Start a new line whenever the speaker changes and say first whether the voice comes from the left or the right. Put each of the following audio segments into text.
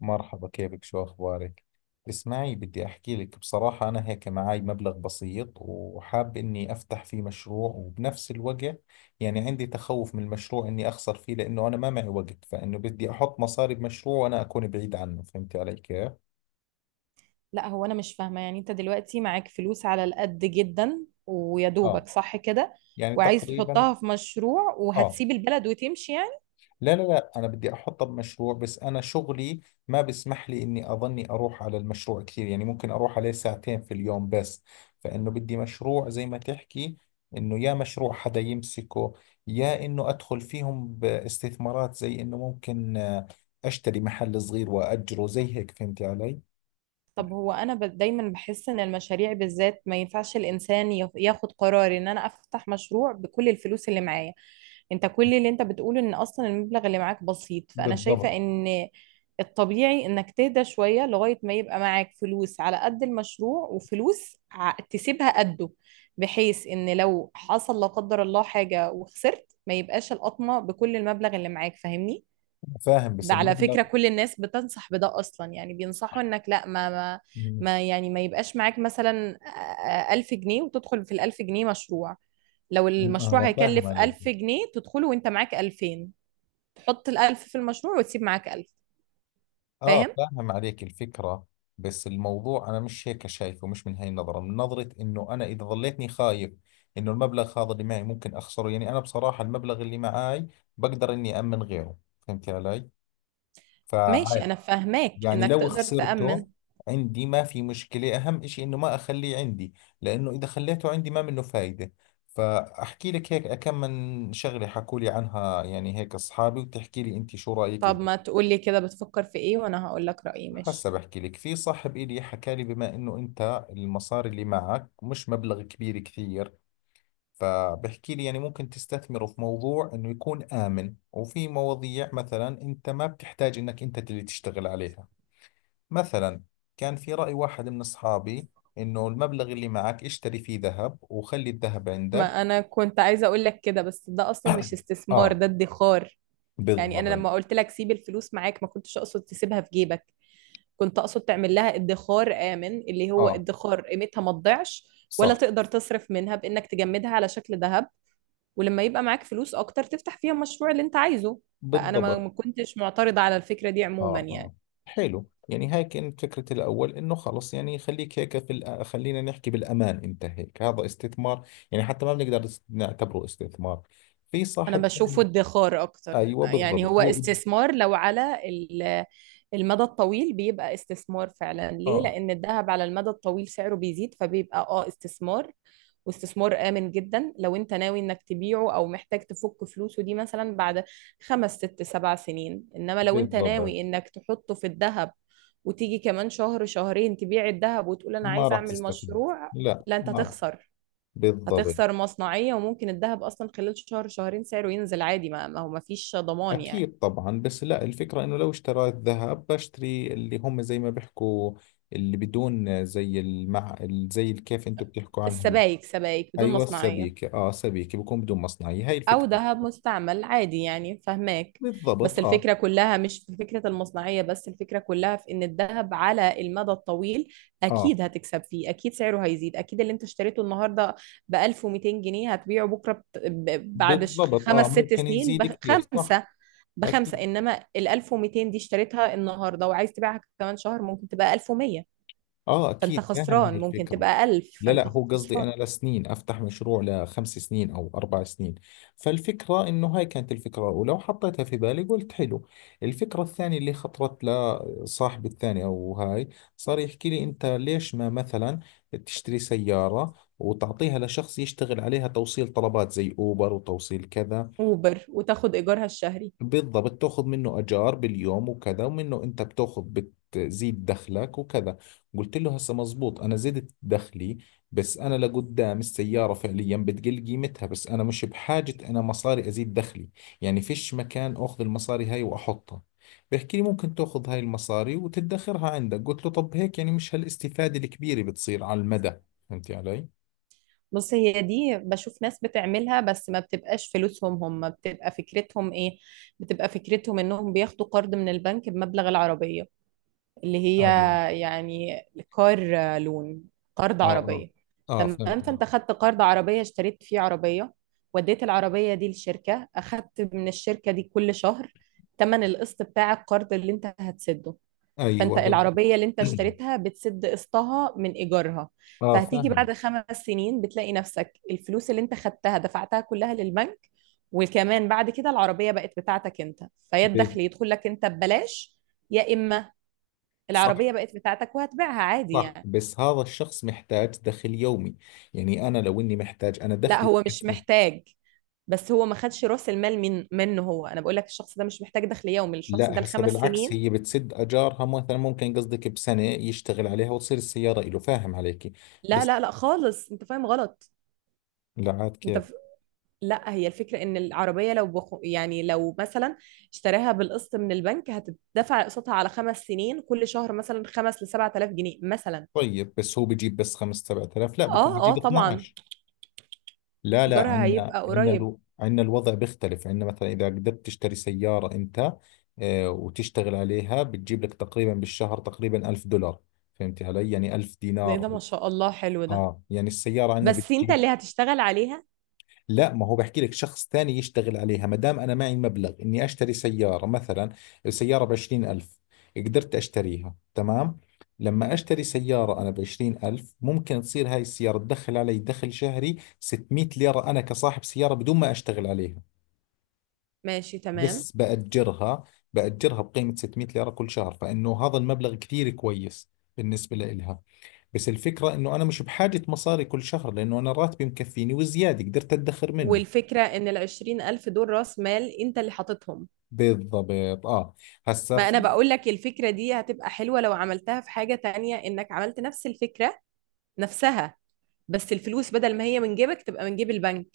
left: مرحبا، كيفك؟ شو أخبارك؟ اسمعي، بدي أحكي لك بصراحة. أنا هيك معاي مبلغ بسيط وحاب إني أفتح فيه مشروع، وبنفس الوقت يعني عندي تخوف من المشروع إني أخسر فيه، لأنه أنا ما معي وقت. فإنه بدي أحط مصاري بمشروع وأنا أكون بعيد عنه، فهمتي علي كيف؟
right: لا، هو انا مش فاهمه. يعني انت دلوقتي معاك فلوس على القد جدا ويا
left: آه.
right: دوبك صح كده،
left: يعني
right: وعايز
left: تقريبا.
right: تحطها في مشروع
left: آه.
right: وهتسيب البلد وتمشي يعني؟
left: لا لا لا، أنا بدي أحطها بمشروع، بس أنا شغلي ما بسمح لي إني أظني أروح على المشروع كثير. يعني ممكن أروح عليه 2 ساعات في اليوم بس. فإنه بدي مشروع زي ما تحكي، إنه يا مشروع حدا يمسكه، يا إنه أدخل فيهم باستثمارات، زي إنه ممكن أشتري محل صغير وأجره زي هيك، فهمتي علي؟
right: طب هو انا دايما بحس ان المشاريع بالذات ما ينفعش الانسان ياخد قرار ان انا افتح مشروع بكل الفلوس اللي معايا. انت كل اللي انت بتقوله ان اصلا المبلغ اللي معاك بسيط، فانا شايفة
left: بالضبط.
right: ان الطبيعي انك تهدى شوية لغاية ما يبقى معاك فلوس على قد المشروع وفلوس تسيبها قده، بحيث ان لو حصل لا قدر الله حاجة وخسرت ما يبقاش القطمة بكل المبلغ اللي معاك. فاهمني؟
left: فاهم، بس
right: ده على
left: المبلغ.
right: فكرة كل الناس بتنصح بده أصلا، يعني بينصحوا إنك لا
left: مم.
right: ما يعني ما يبقاش معاك مثلا 1000 جنيه وتدخل في ال1000 جنيه مشروع. لو المشروع
left: أنا فاهم
right: هيكلف
left: عليك.
right: 1000 جنيه تدخله وأنت معاك 2000، تحط ال1000 في المشروع وتسيب معاك 1000.
left: اه،
right: فاهم؟
left: فاهم عليك الفكرة. بس الموضوع انا مش هيك شايفه، مش من هاي النظرة، من نظرة انه انا اذا ظليتني خايف انه المبلغ هذا اللي معي ممكن اخسره. يعني انا بصراحة المبلغ اللي معي بقدر اني امن غيره، فهمت علي؟
right: ماشي،
left: فعادي
right: أنا فاهماك
left: يعني،
right: إنك
left: لو
right: تقدر تأمن.
left: خسرته عندي ما في مشكلة. اهم اشي انه ما اخليه عندي، لانه اذا خليته عندي ما منه فايدة. فاحكي لك هيك كم من شغلة حكوا لي عنها يعني هيك اصحابي، وتحكي لي انت شو رأيك.
right: طب
left: اذا
right: ما تقولي كده بتفكر في إيه، وأنا هقول لك رأيي. ماشي.
left: هسا بحكي لك، في صاحب إلي حكى لي بما إنه أنت المصاري اللي معك مش مبلغ كبير كثير، فبحكي لي يعني ممكن تستثمره في موضوع إنه يكون آمن، وفي مواضيع مثلا أنت ما بتحتاج إنك أنت اللي تشتغل عليها. مثلا كان في رأي واحد من أصحابي، إنه المبلغ اللي معك اشتري فيه ذهب وخلي الذهب
right: ما
left: عندك.
right: أنا كنت عايزة أقول لك كده، بس ده أصلا مش استثمار،
left: آه.
right: ده ادخار يعني. أنا
left: بالضبط.
right: لما قلت لك سيب الفلوس معاك ما كنتش أقصد تسيبها في جيبك، كنت اقصد تعمل لها ادخار آمن، اللي هو
left: آه،
right: ادخار قيمتها ما تضيعش ولا
left: صح.
right: تقدر تصرف منها، بانك تجمدها على شكل ذهب. ولما يبقى معاك فلوس اكتر تفتح فيها المشروع اللي انت عايزه. فانا ما
left: بالضبط.
right: ما كنتش معترضة على الفكرة دي عموما
left: اه
right: يعني.
left: اه. حلو. يعني هاي كانت فكرة الأول، إنه خلص يعني خليك هيك في خلينا نحكي بالأمان. أنت هيك هذا استثمار، يعني حتى ما بنقدر نعتبره استثمار. في
right: انا
left: صاحب
right: بشوفه ادخار اكتر،
left: أيوة
right: يعني
left: بالضبط
right: هو
left: هو.
right: استثمار لو على المدى الطويل بيبقى استثمار فعلا. ليه؟
left: آه،
right: لان الذهب على المدى الطويل سعره بيزيد فبيبقى استثمار، واستثمار آمن جدا لو انت ناوي انك تبيعه او محتاج تفك فلوسه دي مثلا بعد 5 6 7 سنين. انما لو انت ناوي
left: بالضبط.
right: انك تحطه في الذهب وتيجي كمان شهر شهرين تبيع الذهب وتقول انا
left: ما
right: عايز
left: راح
right: اعمل
left: تستفيد.
right: مشروع،
left: لا
right: لا انت
left: ما.
right: هتخسر.
left: بالضبط.
right: هتخسر مصنعية، وممكن الذهب أصلا خلال شهر شهرين سعره ينزل عادي. ما هو ما فيش ضمان يعني.
left: أكيد طبعا. بس لا، الفكرة إنه لو اشتريت ذهب بشتري اللي هم زي ما بيحكوا، اللي بدون زي المع، زي كيف أنتم بتحكوا عنها.
right: السبائك، سبائك بدون
left: ايوه،
right: مصنعية،
left: السبيكه. اه، سبيكه بكون بدون مصنعيه، هاي
right: او
left: الفكره.
right: ذهب مستعمل عادي يعني، فهماك؟ بس
left: بالضبط. اه
right: الفكرة كلها مش في فكرة المصنعية، بس الفكرة كلها في ان الذهب على المدى الطويل
left: اه.
right: اكيد هتكسب فيه، اكيد سعره هيزيد، اكيد اللي انت اشتريته النهاردة ب 1200 جنيه هتبيعه بكرة بعد
left: بالضبط.
right: خمس
left: اه،
right: ست
left: ممكن
right: سنين
left: يزيد كثير، صح.
right: بخمسة.
left: اكيد.
right: انما ال 1200 دي اشتريتها النهاردة وعايز تبيعها كمان شهر ممكن تبقى 1100،
left: اه
right: فانت
left: اكيد، فاهم هاي
right: خسران. ممكن
left: الفكره.
right: تبقى 1000،
left: لا
right: فانت
left: لا، هو قصدي
right: خسران.
left: انا لسنين افتح مشروع لخمس سنين او 4 سنين. فالفكره انه هاي كانت الفكره الاولى، وحطيتها في بالي قلت حلو. الفكره الثانيه اللي خطرت لصاحبي الثاني او هاي، صار يحكي لي انت ليش ما مثلا تشتري سياره وتعطيها لشخص يشتغل عليها توصيل طلبات زي اوبر وتوصيل كذا.
right: اوبر وتاخد ايجارها الشهري.
left: بالضبط، تاخذ منه اجار باليوم وكذا، ومنه انت بتاخذ بتزيد دخلك وكذا. قلت له هسه مزبوط، انا زدت دخلي، بس انا لقدام السياره فعليا بتقل قيمتها. بس انا مش بحاجه، انا مصاري ازيد دخلي، يعني فيش مكان اخذ المصاري هاي واحطها. بيحكي لي ممكن تاخذ هاي المصاري وتدخرها عندك. قلت له طب هيك يعني مش هالاستفاده الكبيره بتصير على المدى، فهمتي علي؟
right: بص، هي دي بشوف ناس بتعملها، بس ما بتبقاش فلوسهم هم. بتبقى فكرتهم ايه؟ بتبقى فكرتهم انهم بياخدوا قرض من البنك بمبلغ العربية، اللي هي
left: ايوه.
right: يعني كار لون، قرض
left: اه اه.
right: عربية.
left: اه،
right: تمام،
left: فهمت علي.
right: فانت خدت قرض عربية، اشتريت فيه عربية، وديت العربية دي للشركة، اخدت من الشركة دي كل شهر تمن القسط بتاع القرض اللي انت هتسده.
left: ايوه،
right: فانت
left: بالضبط.
right: العربية اللي انت اشتريتها بتسد قسطها من ايجارها.
left: اه،
right: فهتيجي
left: فاهم.
right: بعد 5 سنين بتلاقي نفسك الفلوس اللي انت خدتها دفعتها كلها للبنك، وكمان بعد كده العربية بقت بتاعتك انت. فيا
left: بالضبط.
right: الدخل يدخل لك انت ببلاش، يا اما العربية بقت بتاعتك وهتبيعها عادي
left: صح،
right: يعني.
left: بس هذا الشخص محتاج دخل يومي. يعني أنا لو إني محتاج، أنا
right: لا،
left: دخلي
right: هو مش
left: يكفيني.
right: محتاج، بس هو ما خدش راس المال منه. هو انا بقول لك الشخص ده مش محتاج دخل يومي، الشخص ده
left: لا هسه
right: الخمس
left: بالعكس،
right: سنين
left: هي بتسد أجارها. مثلا ممكن قصدك بسنة يشتغل عليها وتصير السيارة إله، فاهم عليكي؟
right: لا
left: بس
right: لا لا خالص، انت فاهم غلط.
left: لا عاد
right: انت
left: كيف؟
right: لا، هي الفكرة ان العربية لو يعني لو مثلا اشتراها بالقسط من البنك هتدفع قسطها على 5 سنين كل شهر مثلا 5 ل7000 جنيه مثلا.
left: طيب بس هو بجيب بس 5 7000، لا بكون
right: اه اه،
left: بجيب
right: طبعا
left: 12. لا لا،
right: ايجارها
left: عندنا
right: هيبقى
left: عندنا
right: قريب.
left: عندنا الوضع بيختلف. عندنا مثلا إذا قدرت تشتري سيارة أنت وتشتغل عليها، بتجيب لك تقريبا بالشهر تقريبا 1000 دولار. فهمتي علي؟ يعني 1000
right: إيه
left: دينار.
right: ده؟ ما شاء الله، حلو ده،
left: اه، يعني السيارة عندنا
right: بس انت
left: بتجيب.
right: اللي هتشتغل عليها.
left: لا، ما هو بحكي لك شخص ثاني يشتغل عليها، ما دام أنا معي مبلغ إني أشتري سيارة. مثلا السيارة 20 ألف، قدرت أشتريها تمام. لما أشتري سيارة أنا 20 ألف، ممكن تصير هاي السيارة تدخل علي دخل شهري 600 ليرة، أنا كصاحب سيارة بدون ما أشتغل عليها،
right: ماشي، تمام.
left: بس بأجرها بقيمة 600 ليرة كل شهر، فإنه هذا المبلغ كثير كويس بالنسبة لإلها. بس الفكرة انه انا مش بحاجة مصاري كل شهر، لانه انا راتبي مكفيني وزيادة قدرت ادخر منه.
right: والفكرة ان ال20 ألف دول راس مال انت اللي حاططهم.
left: بالضبط، اه. هسا
right: ما انا
left: في
right: بقول لك الفكرة دي هتبقى حلوة لو عملتها في حاجة تانية، انك عملت نفس الفكرة نفسها، بس الفلوس بدل ما هي من جيبك تبقى من جيب البنك،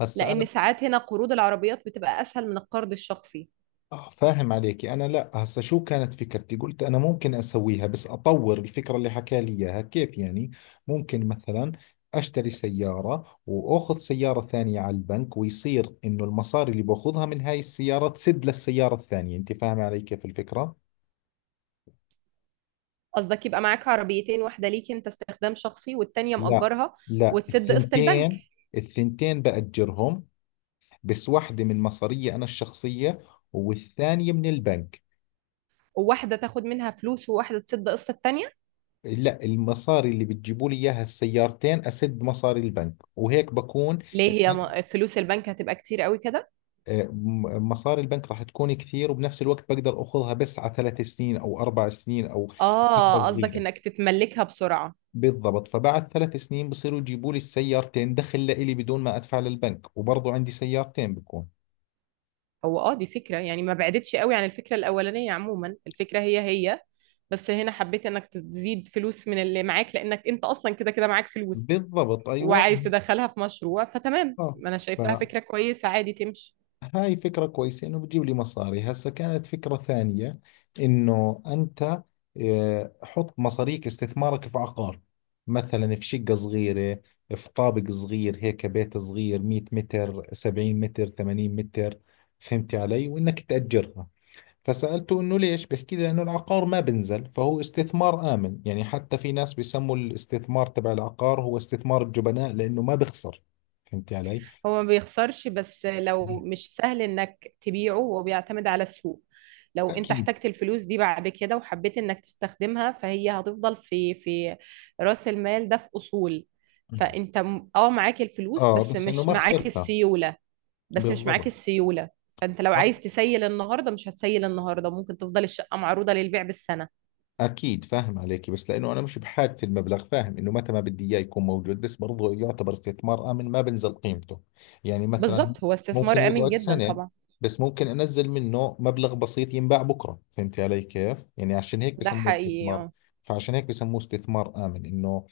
left: هسا انا.
right: لان ساعات هنا قروض العربيات بتبقى اسهل من القرض الشخصي.
left: آه، فاهم عليكي. انا لا، هسا شو كانت فكرتي؟ قلت انا ممكن اسويها بس اطور الفكرة اللي حكى لي اياها. كيف يعني؟ ممكن مثلا اشتري سيارة واخذ سيارة ثانية على البنك، ويصير انه المصاري اللي باخذها من هاي السيارة تسد للسيارة الثانية. انت فاهم علي كيف الفكرة؟
right: قصدك يبقى معاك عربيتين، واحده ليك انت استخدام شخصي والتانيه
left: لا
right: مأجرها
left: لا،
right: وتسد قسط البنك،
left: الثنتين. الثنتين بأجرهم، بس واحدة من مصارية أنا الشخصية والثانية من البنك.
right: وواحده تاخد منها فلوس وواحده تسد قسط التانيه.
left: لا، المصاري اللي بتجيبوا لي إياها السيارتين أسد مصاري البنك، وهيك بكون.
right: ليه؟ هي
left: البنك
right: فلوس البنك هتبقى كتير قوي كده.
left: مصاري البنك راح تكون كثير، وبنفس الوقت بقدر أخذها بس على 3 سنين أو 4 سنين أو فترة
right: اه، قصدك
left: صغيرة.
right: انك تتملكها بسرعه.
left: بالضبط، فبعد 3 سنين بصيروا يجيبوا لي السيارتين دخل لإلي بدون ما أدفع للبنك، وبرضو عندي سيارتين بكون.
right: هو دي فكره يعني، ما بعدتش قوي عن الفكره الاولانيه عموما. الفكره هي هي، بس هنا حبيت انك تزيد فلوس من اللي معاك، لانك انت اصلا كده كده معاك فلوس
left: بالضبط، أيوة.
right: وعايز تدخلها في مشروع، فتمام. ما انا شايفاها
left: آه.
right: فكرة كويسة، عادي تمشي.
left: هاي فكرة كويسة إنه بتجيب لي مصاري. هسا كانت فكرة ثانية، إنه أنت حط مصاريك استثمارك في عقار، مثلا في شقة صغيرة، في طابق صغير هيك، بيت صغير 100 متر، 70 متر، 80 متر، فهمتي علي؟ وإنك تأجرها. فسألته إنه ليش؟ بحكي لي لأنه العقار ما بنزل، فهو استثمار آمن. يعني حتى في ناس بيسموا الاستثمار تبع العقار هو استثمار الجبناء، لأنه ما بخسر، فهمتي علي؟
right: هو ما بيخسرش، بس لو مش سهل انك تبيعه، هو بيعتمد على السوق. لو انت
left: أكيد.
right: احتجت الفلوس دي بعد كده وحبيت انك تستخدمها، فهي هتفضل في رأس المال ده، في اصول. فانت معاك الفلوس
left: اه،
right: بس
left: بس انه
right: مش
left: ما
right: معاك
left: خسرتها.
right: السيولة. بس مش معاك
left: بالضبط.
right: السيولة فانت لو
left: صح
right: عايز تسيل النهارده مش هتسيل النهارده، ممكن تفضل الشقة معروضة للبيع بالسنة.
left: اكيد، فاهم عليك. بس لانه انا مش بحاجة المبلغ، فاهم انه متى ما بدي اياه يكون موجود، بس برضه يعتبر استثمار امن ما بنزل قيمته. يعني مثلا
right: بالظبط، هو
left: ممكن
right: استثمار آمن
left: يقعد
right: جدا
left: سنة،
right: طبعا.
left: بس ممكن انزل منه مبلغ بسيط ينباع بكرة، فهمت علي كيف يعني؟ عشان هيك
right: ده
left: بسموه
right: حقيقي
left: استثمار،
right: آه.
left: فعشان هيك بسموه استثمار امن، انه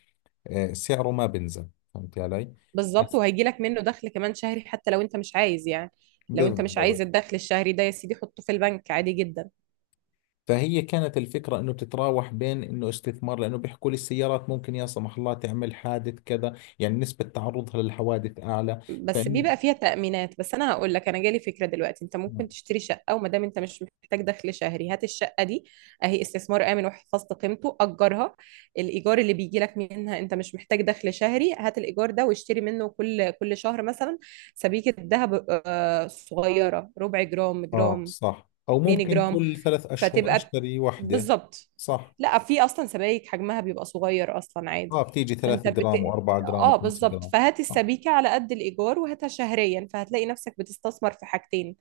left: سعره ما بنزل، فهمت علي؟
right: بالظبط،
left: بس.
right: وهيجي لك منه دخل كمان شهري، حتى لو انت مش عايز يعني. لو انت مش عايز
left: بالضبط.
right: الدخل الشهري ده يا سيدي، حطه في البنك عادي جدا.
left: فهي كانت الفكرة انه بتتراوح، بين انه استثمار لانه بيحكوا لي السيارات ممكن يا سمح الله تعمل حادث كذا، يعني نسبة تعرضها للحوادث اعلى.
right: بس
left: فإن.
right: بيبقى فيها تأمينات. بس انا هقول لك، انا جالي فكرة دلوقتي. انت ممكن تشتري شقة، وما دام انت مش محتاج دخل شهري، هات الشقة دي اهي استثمار آمن وحفظت قيمته، اجرها. الايجار اللي بيجي لك منها، انت مش محتاج دخل شهري، هات الايجار ده واشتري منه كل شهر مثلا سبيكة ذهب صغيرة، 1/4 جرام،
left: اه
right: جرام،
left: صح، او ممكن
right: 2 جرام.
left: كل 3 اشهر
right: فتبقى
left: اشتري وحدة.
right: بالظبط.
left: صح.
right: لا، في اصلا سبايك حجمها بيبقى صغير اصلا عادي.
left: اه، بتيجي
right: فانت
left: 3 جرام و4 جرام
right: اه
left: و5
right: بالظبط،
left: جرام.
right: فهات
left: آه.
right: السبيكه على قد الايجار وهاتها شهريا، فهتلاقي نفسك بتستثمر في حاجتين،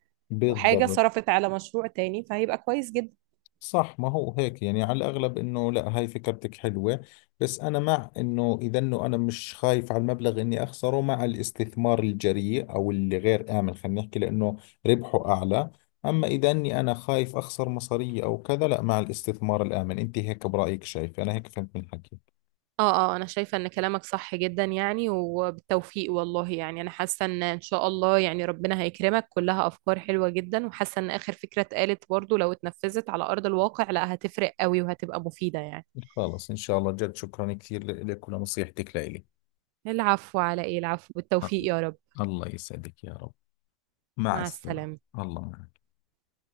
right: وحاجه
left: بالضبط.
right: صرفت على مشروع تاني، فهيبقى كويس جدا.
left: صح، ما هو هيك يعني على الأغلب. إنه لا، هاي فكرتك حلوة. بس أنا مع إنه إذا إنه أنا مش خايف على المبلغ إني أخسره، مع الاستثمار الجريء أو اللي غير آمن خلينا نحكي، لأنه ربحه أعلى. أما إذا إني أنا خايف أخسر مصارية أو كذا، لا، مع الاستثمار الآمن. أنت هيك برأيك شايف؟ أنا هيك فهمت من حكيك.
right: اه اه، انا شايفة ان كلامك صح جدا يعني، وبالتوفيق والله، يعني انا حاسة ان ان شاء الله يعني ربنا هيكرمك. كلها افكار حلوة جدا، وحاسة ان اخر فكرة اتقالت برضو لو اتنفذت على ارض الواقع لا هتفرق قوي وهتبقى مفيدة يعني.
left: خلص، إن شاء الله. جد شكرا كثير لك ولنصيحتك لإلي.
right: العفو، على ايه العفو؟ بالتوفيق
left: الله،
right: يا رب.
left: الله يسعدك يا رب. مع
right: مع
left: السلامة.
right: السلامة.
left: الله معك.